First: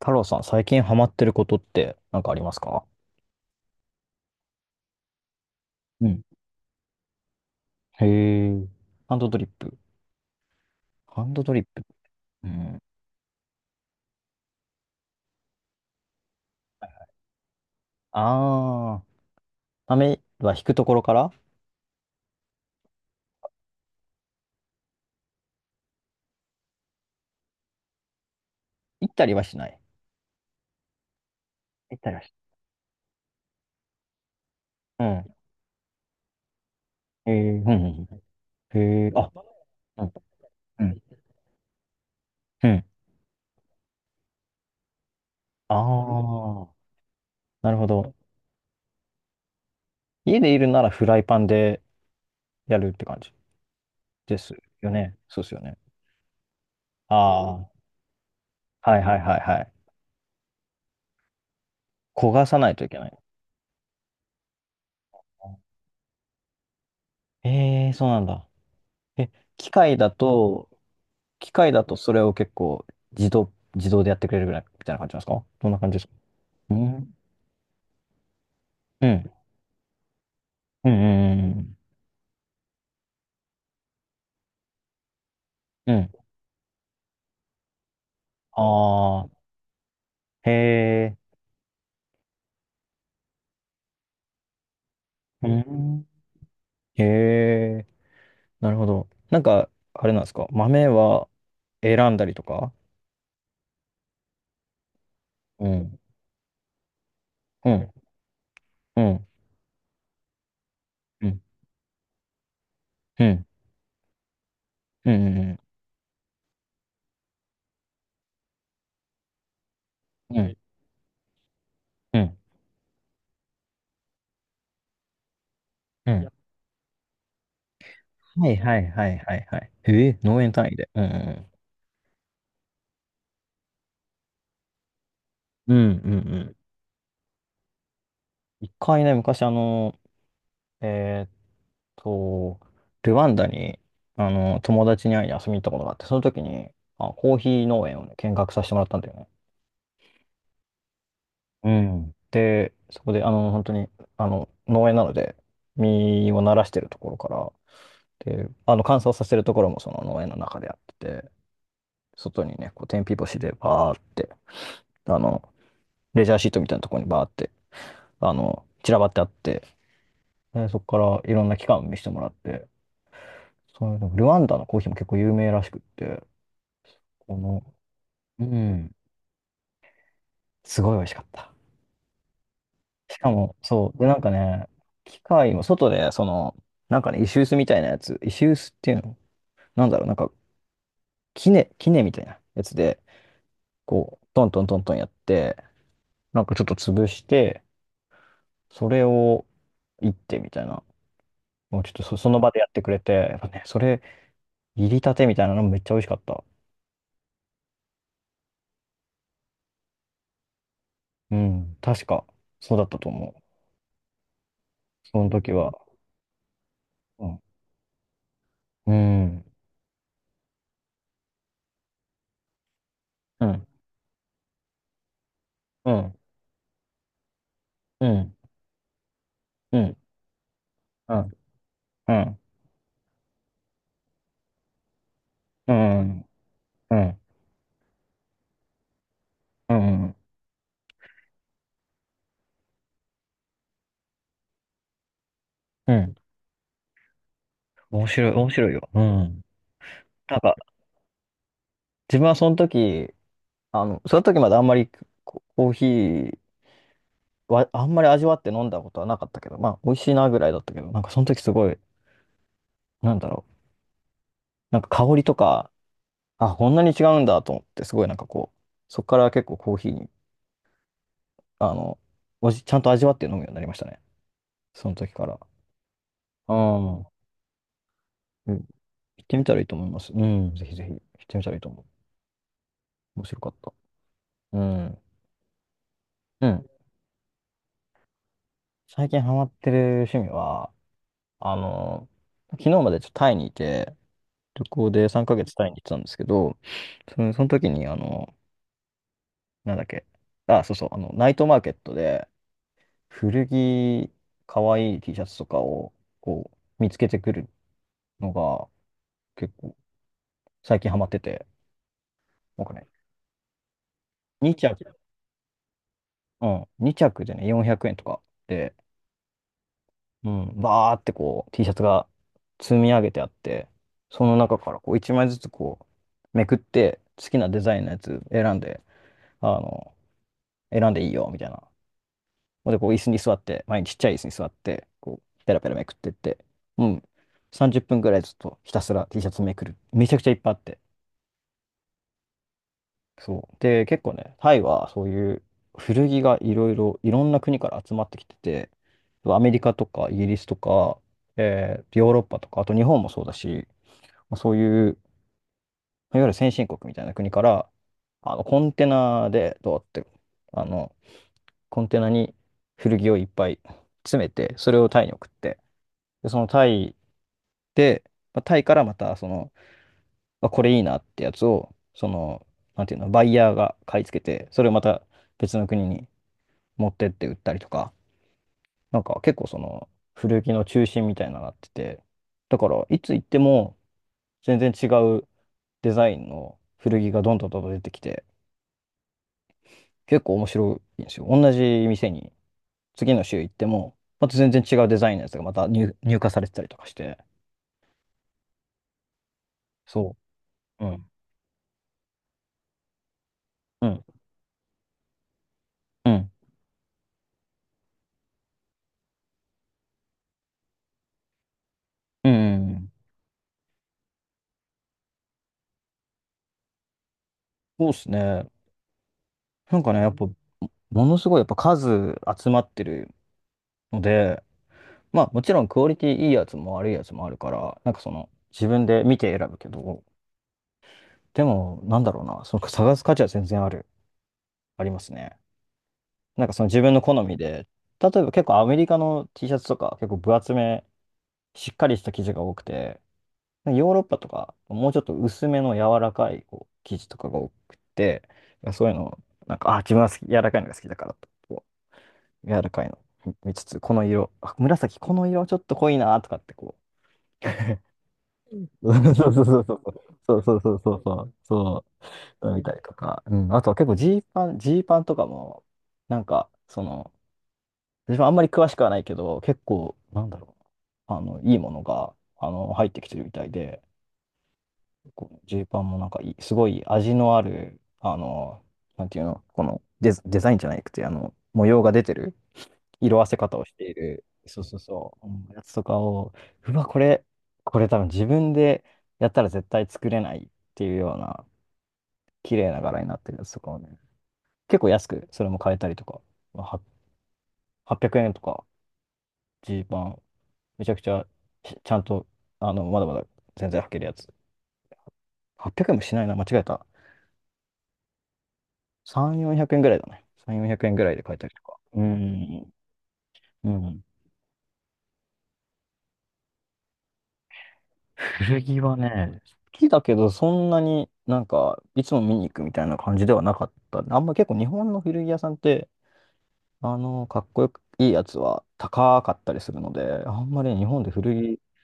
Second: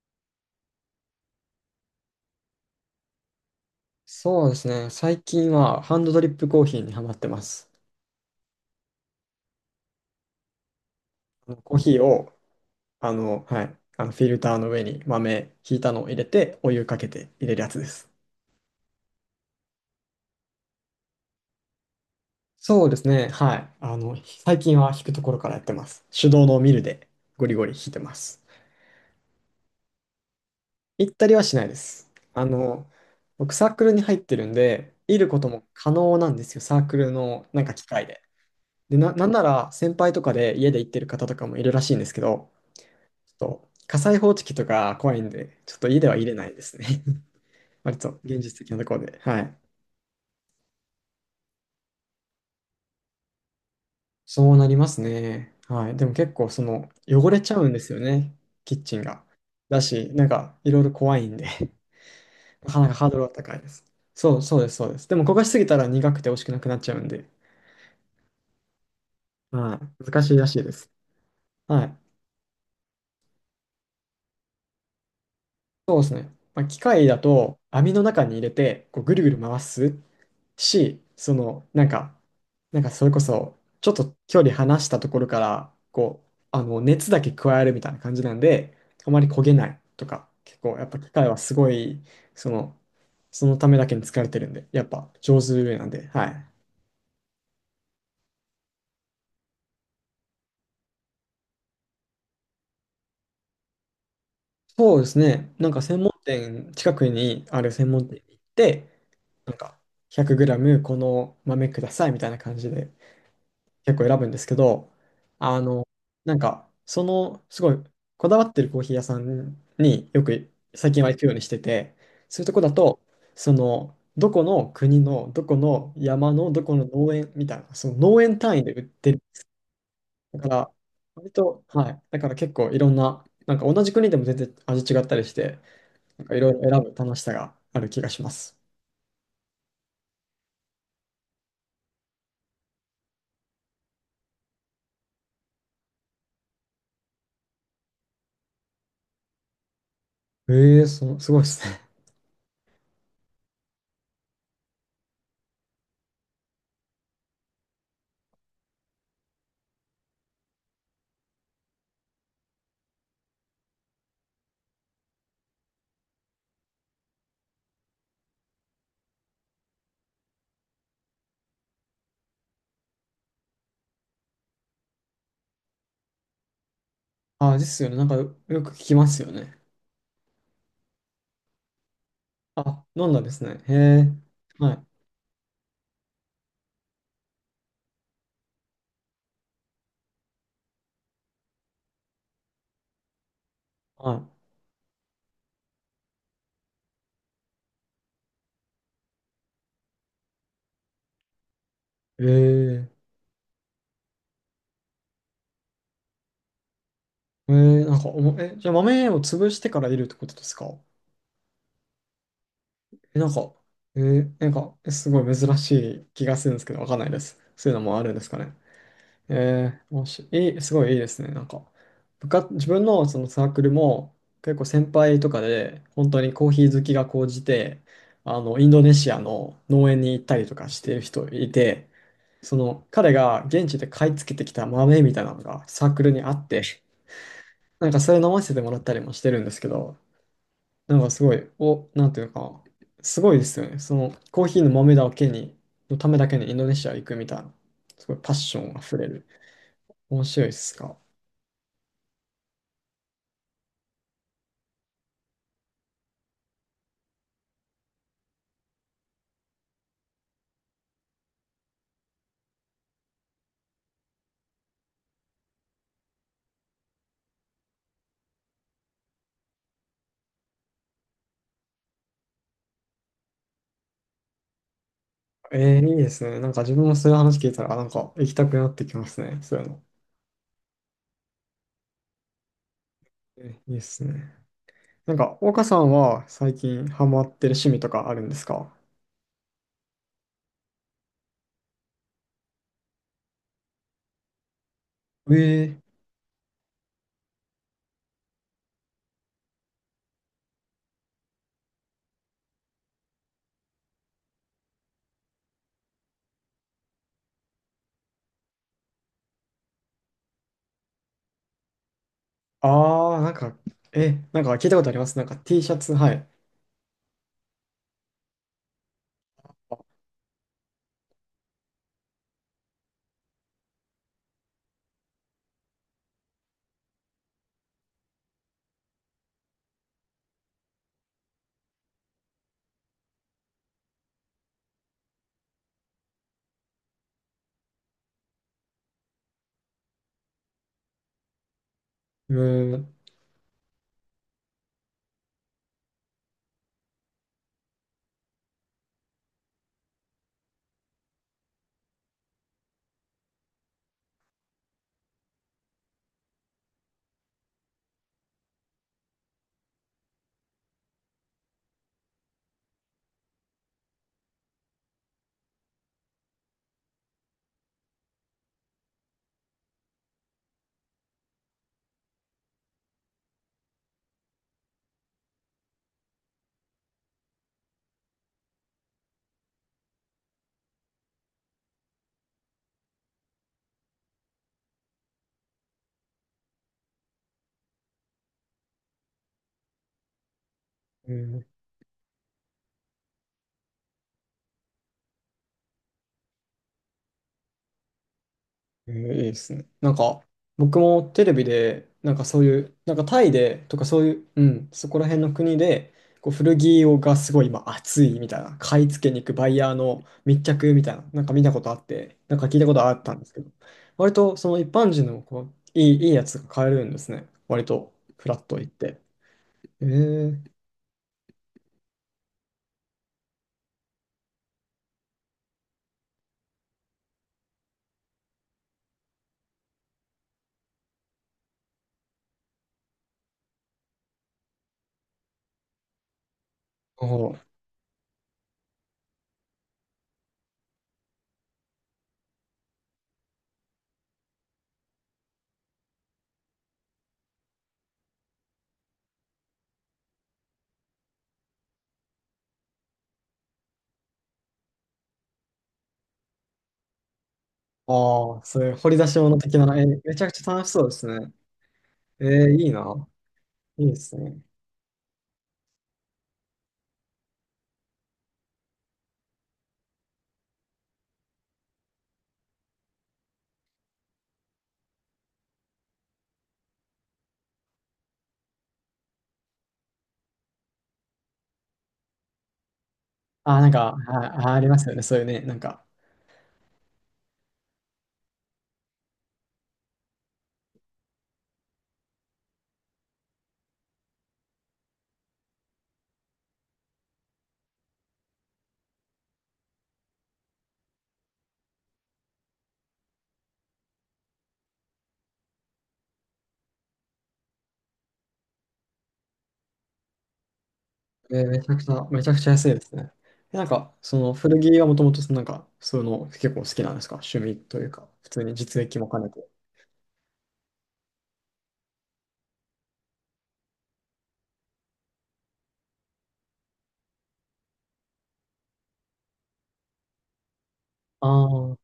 太郎さん、最近ハマってることって何かありますか？そうですね。最近はハンうドドん。リップコーヒーにハマってます。へえ。ハンドドリップ。ハンドあドリのッコープ。ヒーを、うん。はい、あのフィルターの上に豆ひいたのを入れて、お湯かけて入れるやつです。あー。雨は引くところからそうですね。はい。最近は引くところからやってます。手動のミルでゴリゴリ引いてます。行ったりはしない？行ったりはしないで行ったす。りはしあの、僕サークルに入ってるんで、いなるい。ことも可能なんですよ。サークルうん。へのえ。うなんんかう機械んで。うん。で、へえ。なあ、んなら先うん。輩とかで家でう行ってん。る方とかもいるらしいんですけど、うん。ちょっと火災報知器とか怖いんで、あちょっと家では入れないでー。すね。なる ほ割ど。と現実的なところで。はい。家でいるならフライパンでやるって感じ？でそすうなりまよすね。そうですね。よね。はい。でも結構汚れちあゃうんー。ですよね。キッはチいンはいが。はいはい。だし、なんかいろいろ怖いんで、焦がさ なないかといなかけなハーい。ドルは高いです。そう、そうです、そうです。でも焦がしすぎたら苦くて美味しくなくなっちゃうんで、えー、そうなんだ。え、機は械い。だ難しいらしいと、です。機械だはとい。それを結構自動でやってくれるぐらいみたいな感じなんですか？どんな感じですか？ねまあ、う機械ん。だと網の中に入れてこううぐるん。ぐる回すうし、ん。そうの、ん。なんか、なんかそれこそ、ちょっと距離離したところから、うん。こう、熱だけ加えるみたいな感じなんで、あまあありー、焦げないとか、へ結構、やっぱ機え。械はすごい、その、そのためだけに疲れてるんで、やっぱ上う手なんん。で、はい。へえ。なるほど。なんか、あれなんですか、豆は選んだりとか？そうですね、うなんかん。専門店、近くにあうるん。専門店に行って、うん。なんか、100グラムこうのん。豆くださいみたいな感じでうん。結構選ぶんですけど、うん。うあん。の、なんか、すごい、こだわってるコーヒー屋さんによく最近は行くようにしてて、うん。そういうとこだと、どこの国の、どこのうん。山の、どこの農園みたいな、その農園はい単位では売っいはている。はいはい。へえ、だ農か園単ら、位で。う割ん。と、はい。だから結構いろんな、なんか同じ国でも全然味違ったりして、うん。うん。うん。うなんかいろいん。ろ選ぶ楽しさがある気がします。一回ね、昔えと、ルワンダに、友達に会いに遊びに行ったことがあって、その時に、あ、コーヒー農園をね、見学させてもらったんだよね。ええ、すごいですうね。ん。で、そこで、本当に、農園なので、実をならしてるところから、で、乾燥させるところもその農園の中でやってて、外にね、こう、天日干しでバーって、あの、レジャーシートみたいなところにバーって、散らばってあって、で、そこからいろんな機関を見せてもらって、そういうの、ルワンダのコーヒーも結構有名らしくって、こあ、の、ですよね。なんかようく聞ん。きますよね。すごい美味しかった。あ、飲んしだんかですも、ね。へそう。で、え。なんかね、はい。機械も外で、その、なんかね、石臼みたいなやつ、石臼っていうの、なんだろう、なんか、杵みたいなやつで、こはう、トントントントンやって、なんかちょっと潰して、それを、いってみたいな、もうちょっとそ、い。えその場でやってくえ。れて、やっぱね、それ、入りたてみたいなのめっちゃ美味しかった。ええ、なんかおも、え、じゃあ豆を潰してからいるってことですか？うん、確か、そうだったとえ、な思んう。か、えすそごのい時珍しは。い気がするんですけど、わかんないでうす。ん、そういうのもあるんですかね。うえん、え、もし、いい、すごいいいですね。なんか、自分のそのうサークん、ルも、結構先輩とかで、う本ん、当にコーヒー好きが高じて、うん、インドネシアのう農ん、園に行ったりとかしてるう人ん、いて、うん。その彼が現地で買い付けてきた豆みたいなのがうサークん、ルにあって、うん、なんかそれ飲ませてもらったりもしてるんですけうど、ん、なんかすごい、なんていうか、すごいですよね。そのコーヒーの豆だけに、うのたん。めだけにインドネシア行くみたいな、面すごい白い、パッ面シ白ョいンあよ。ふうれる。ん。面なん白いっか、すか？自分はその時、その時まであんまりココーヒーは、あんまり味わって飲んだことはなかったけど、まあ、美味しいなぐらいだったけど、なんかその時すごい、なんだろう、なんか香りとか、あ、こんなに違うんだと思って、すごいなんかこう、そこから結構コーヒーに、あの、ちゃんと味わって飲むようになりましたね。その時から。いいですね。なんうか自分もん。うん。そういう話聞いたら、なんか行きた行くなってきますってね。みたそらういいいうとの。思います。うん、ぜひぜひ行ってみたらいいと思う。面白かっいた。いですね。うん。なんか、岡さんはう最ん。近ハマってる趣味とかあるんですか？最近ハマってる趣味は、あの、昨日までちょっとタイにいて、旅行で3ヶ月えタイに行ーってたんですけど、その、その時に、なんだっけ、あ、そうそう、ナイトマーケットで古着、かわいい T シャツとかを、こう、見つけてくるのが、結構、最近ハマってて、なんかね、ああ、なんか、なんか2聞い着、たことあります。なんか T シャツ、はい。うん、2着でね、400円とかで、うん、バーってこう T シャツが積み上げてあって、その中からこう1枚ずつこうめくって好きなデザインのやつ選んで、あの、選んでいいよみたいな。で、こう椅子に座って、前にちっちゃい椅子に座って、こうペラペラめくってって、うん、30分くらいずっとひたすら T シャツめくる。めちゃくちゃいっぱいあって。うーん、そう。で、結構ね、タイはそういう古着がいろいろ、いろんな国から集まってきてて、アメリカとかイギリスとか、ヨーロッパとか、あと日本もそうだし、まあそういう、いわゆる先進国みたいな国から、コンテナで、どうやって、あの、コンテナに古着をいっぱい詰めて、それをタイに送って、で、そのタイで、まあタイからまた、その、あ、これいいなってやつを、その、なんていうの、バイヤーが買い付けて、それをまた別の国に持ってって売ったりとか、なんか結構その、古着の中心みたいなのになってて、だから、いつ行っても全然違うデザインの古着がどんどんどんどん出てきて、結構面白いんでうーすよ。ん、同じ店に次の週行っても、また全然違うデザインのやつがまた入荷されてたりとかして。いいですね。なんそか、僕う。うもん。テレビで、なんかそういう、なんかタイでとかうそん。ういう、うん、そこら辺の国で、うん。こう古着をがすごい今熱いみたいな、買い付けに行くバイヤーの密着みたいな、なんか見たことあって、うなんか聞いたことん。あったんですけど、割とその一般人のこういいやつが買えるんですね。割そうと、ですフラッね。と行って。なんえかね、やっぱ、ー、ものすごいやっぱ数集まってるので、まあもちろんクオリティいいやつも悪いやつもあるから、なんかその自分で見て選ぶけど、でもなんだろうな、その探す価値は全然ある、ありますね。なんかその自分のあ好みーで、例えば結構アメリカの T シャツとか結構分厚めしっかりした生地が多くて、ヨーロッパとか、もうちょっと薄めの柔らかいこう生地とかが多くて、そういうのを、なんか、あ、自分は好き柔らかいのが好きだからと、こう柔らかいの見つつ、この色、あ、紫、この色ちょっと濃いなとかってこああ、そうう、いう掘り出 しそ物的な、え、めちゃくうちそゃう楽しそうそうそうでそう、そうそうそうすそう、ね。そう、見いいたりとな。か、うん、あとはいい結構でジすーね。パン、ジーパンとかも、なんか、その、私もあんまり詳しくはないけど、結構、なんだろう、いいものが、入ってきてるみたいで、このジーパンもなんかいい、すごい味のある、なんていうの、このデザ、デザインじゃなくて、模様が出てる、色あせ方をなんしていか、あ、る、あそうりそまうすよね。そそういうう、うね、ん、なんやつとか、かを、うわ、これ多分自分でやったら絶対作れないっていうような、綺麗な柄になってるやつとかをね、結構安く、それも買えたりとか、まあは800円とか、ジーパン、めちゃくちゃ、ちゃんと、まだまだ全然履けるやつ。800円もしないな、間違えた。3、400円ぐらいだね。3、400円ぐらいで買えたりとめちゃか。くちうゃ、めちゃくちゃ安ん。いですね。なんうか、ん。その古着はもともと、なんか、そういうの結構好きなんですか？趣味というか、普通に古着実は益も兼ねね、て。好きだけど、そんなになんか、いつも見に行くみたいな感じではなかった。あんま結構日本の古着屋さんって、かっこよくいいやつは高かったりするので、あんまり日本であ古着あ、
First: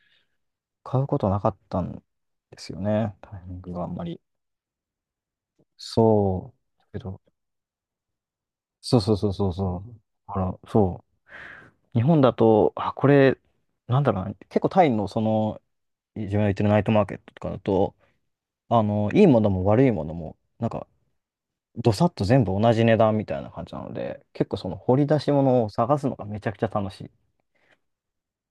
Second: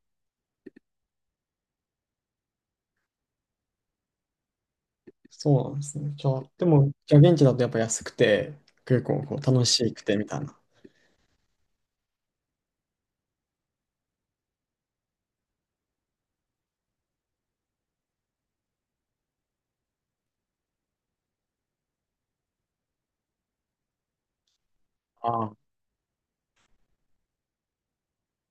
買うことなかったんですよね。タイミングがあんまり。そうなんですね。じゃあ、そでう。だも、けじゃど、あ現地だとやっぱ安くて、そう結そう構そうこうそう楽そしう。くてみたあいな。ら、そう。日本だと、あ、これ、なんだろうな、結構タイのその自分が言ってるナイトマーケットとかだと、いいものも悪いものも、なんか、どさっと全部同じ値段みたいな感じなので、結構その掘り出しああ、物を探すのがめちゃくちゃ楽しい。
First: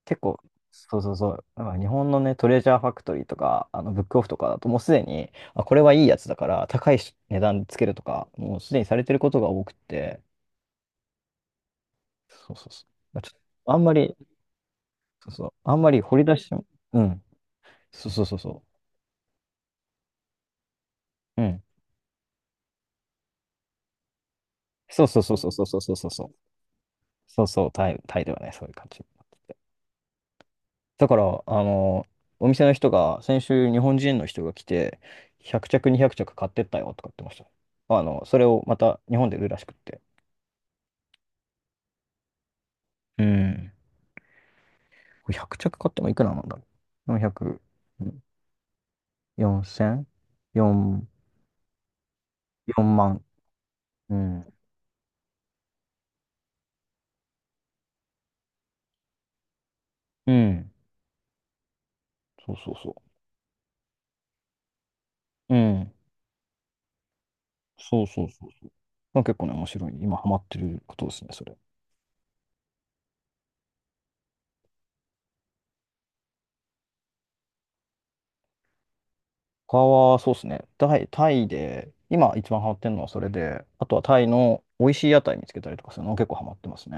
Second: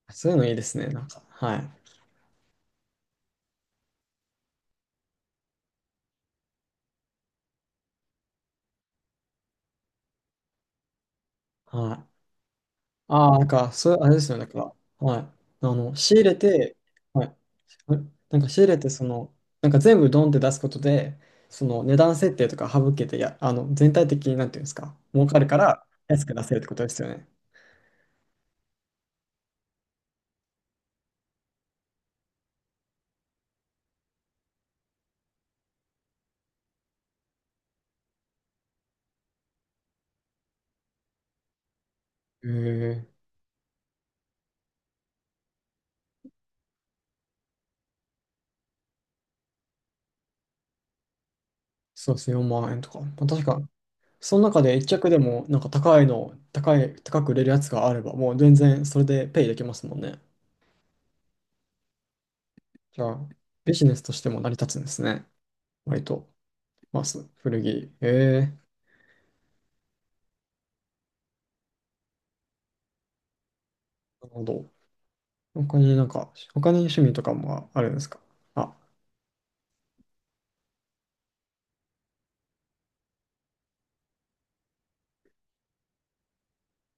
結そういう構、のいいですね。そうなんそうか、そう、はない。んか日本のね、トレジャーファクトリーとか、ブックオフとかだと、もうすでに、あ、これはいいやつだから、高いし値段でつけるとか、もうすでにされてることが多くて、はい。そうそうそう。ちょっああ、なんとか、あんまそう、あり、れですよね、なんか、はい。そうそう、あんまり仕掘入りれ出し、て、うん、はい。そうそうそなうんか仕そ入れて、なんか全部ドンって出すことで、う、うん、その値段設定とか省けて、や、あの、全体的になんていうんですか、そうそう儲そうかるそうかそうそらうそう安そく出う。せるってことですよね。そうそう、タイではね、そういう感じになってて。だから、お店の人が、先週日本人の人が来て、100着、200着買ってったよとか言ってました。それをまた日本で売るらしくって。へえうん。これ100着買ってもいくらなんだろう。400、うん、4 0 4、そうですね、4万円とか。ま万。あ、確か、うそのん。中で一着でも、なんか高いの、高い、高く売れるやつがあれば、もう全然それでペイできますもんね。うん。そうそうそじゃあ、ビジネスとしても成り立つんですね。う。うん。割と、まあ、古着。そうへそうそうえそう。まあ、結構ね、面白い。今ハマってることですね、それ。なるほど。他になんか、他に趣味とかもあるんですか？あ、他はそうですね。タイで、今一番ハマってるのはそれで、あとはタイの美味しい屋台見つけたりとかするの結構ハマってますね。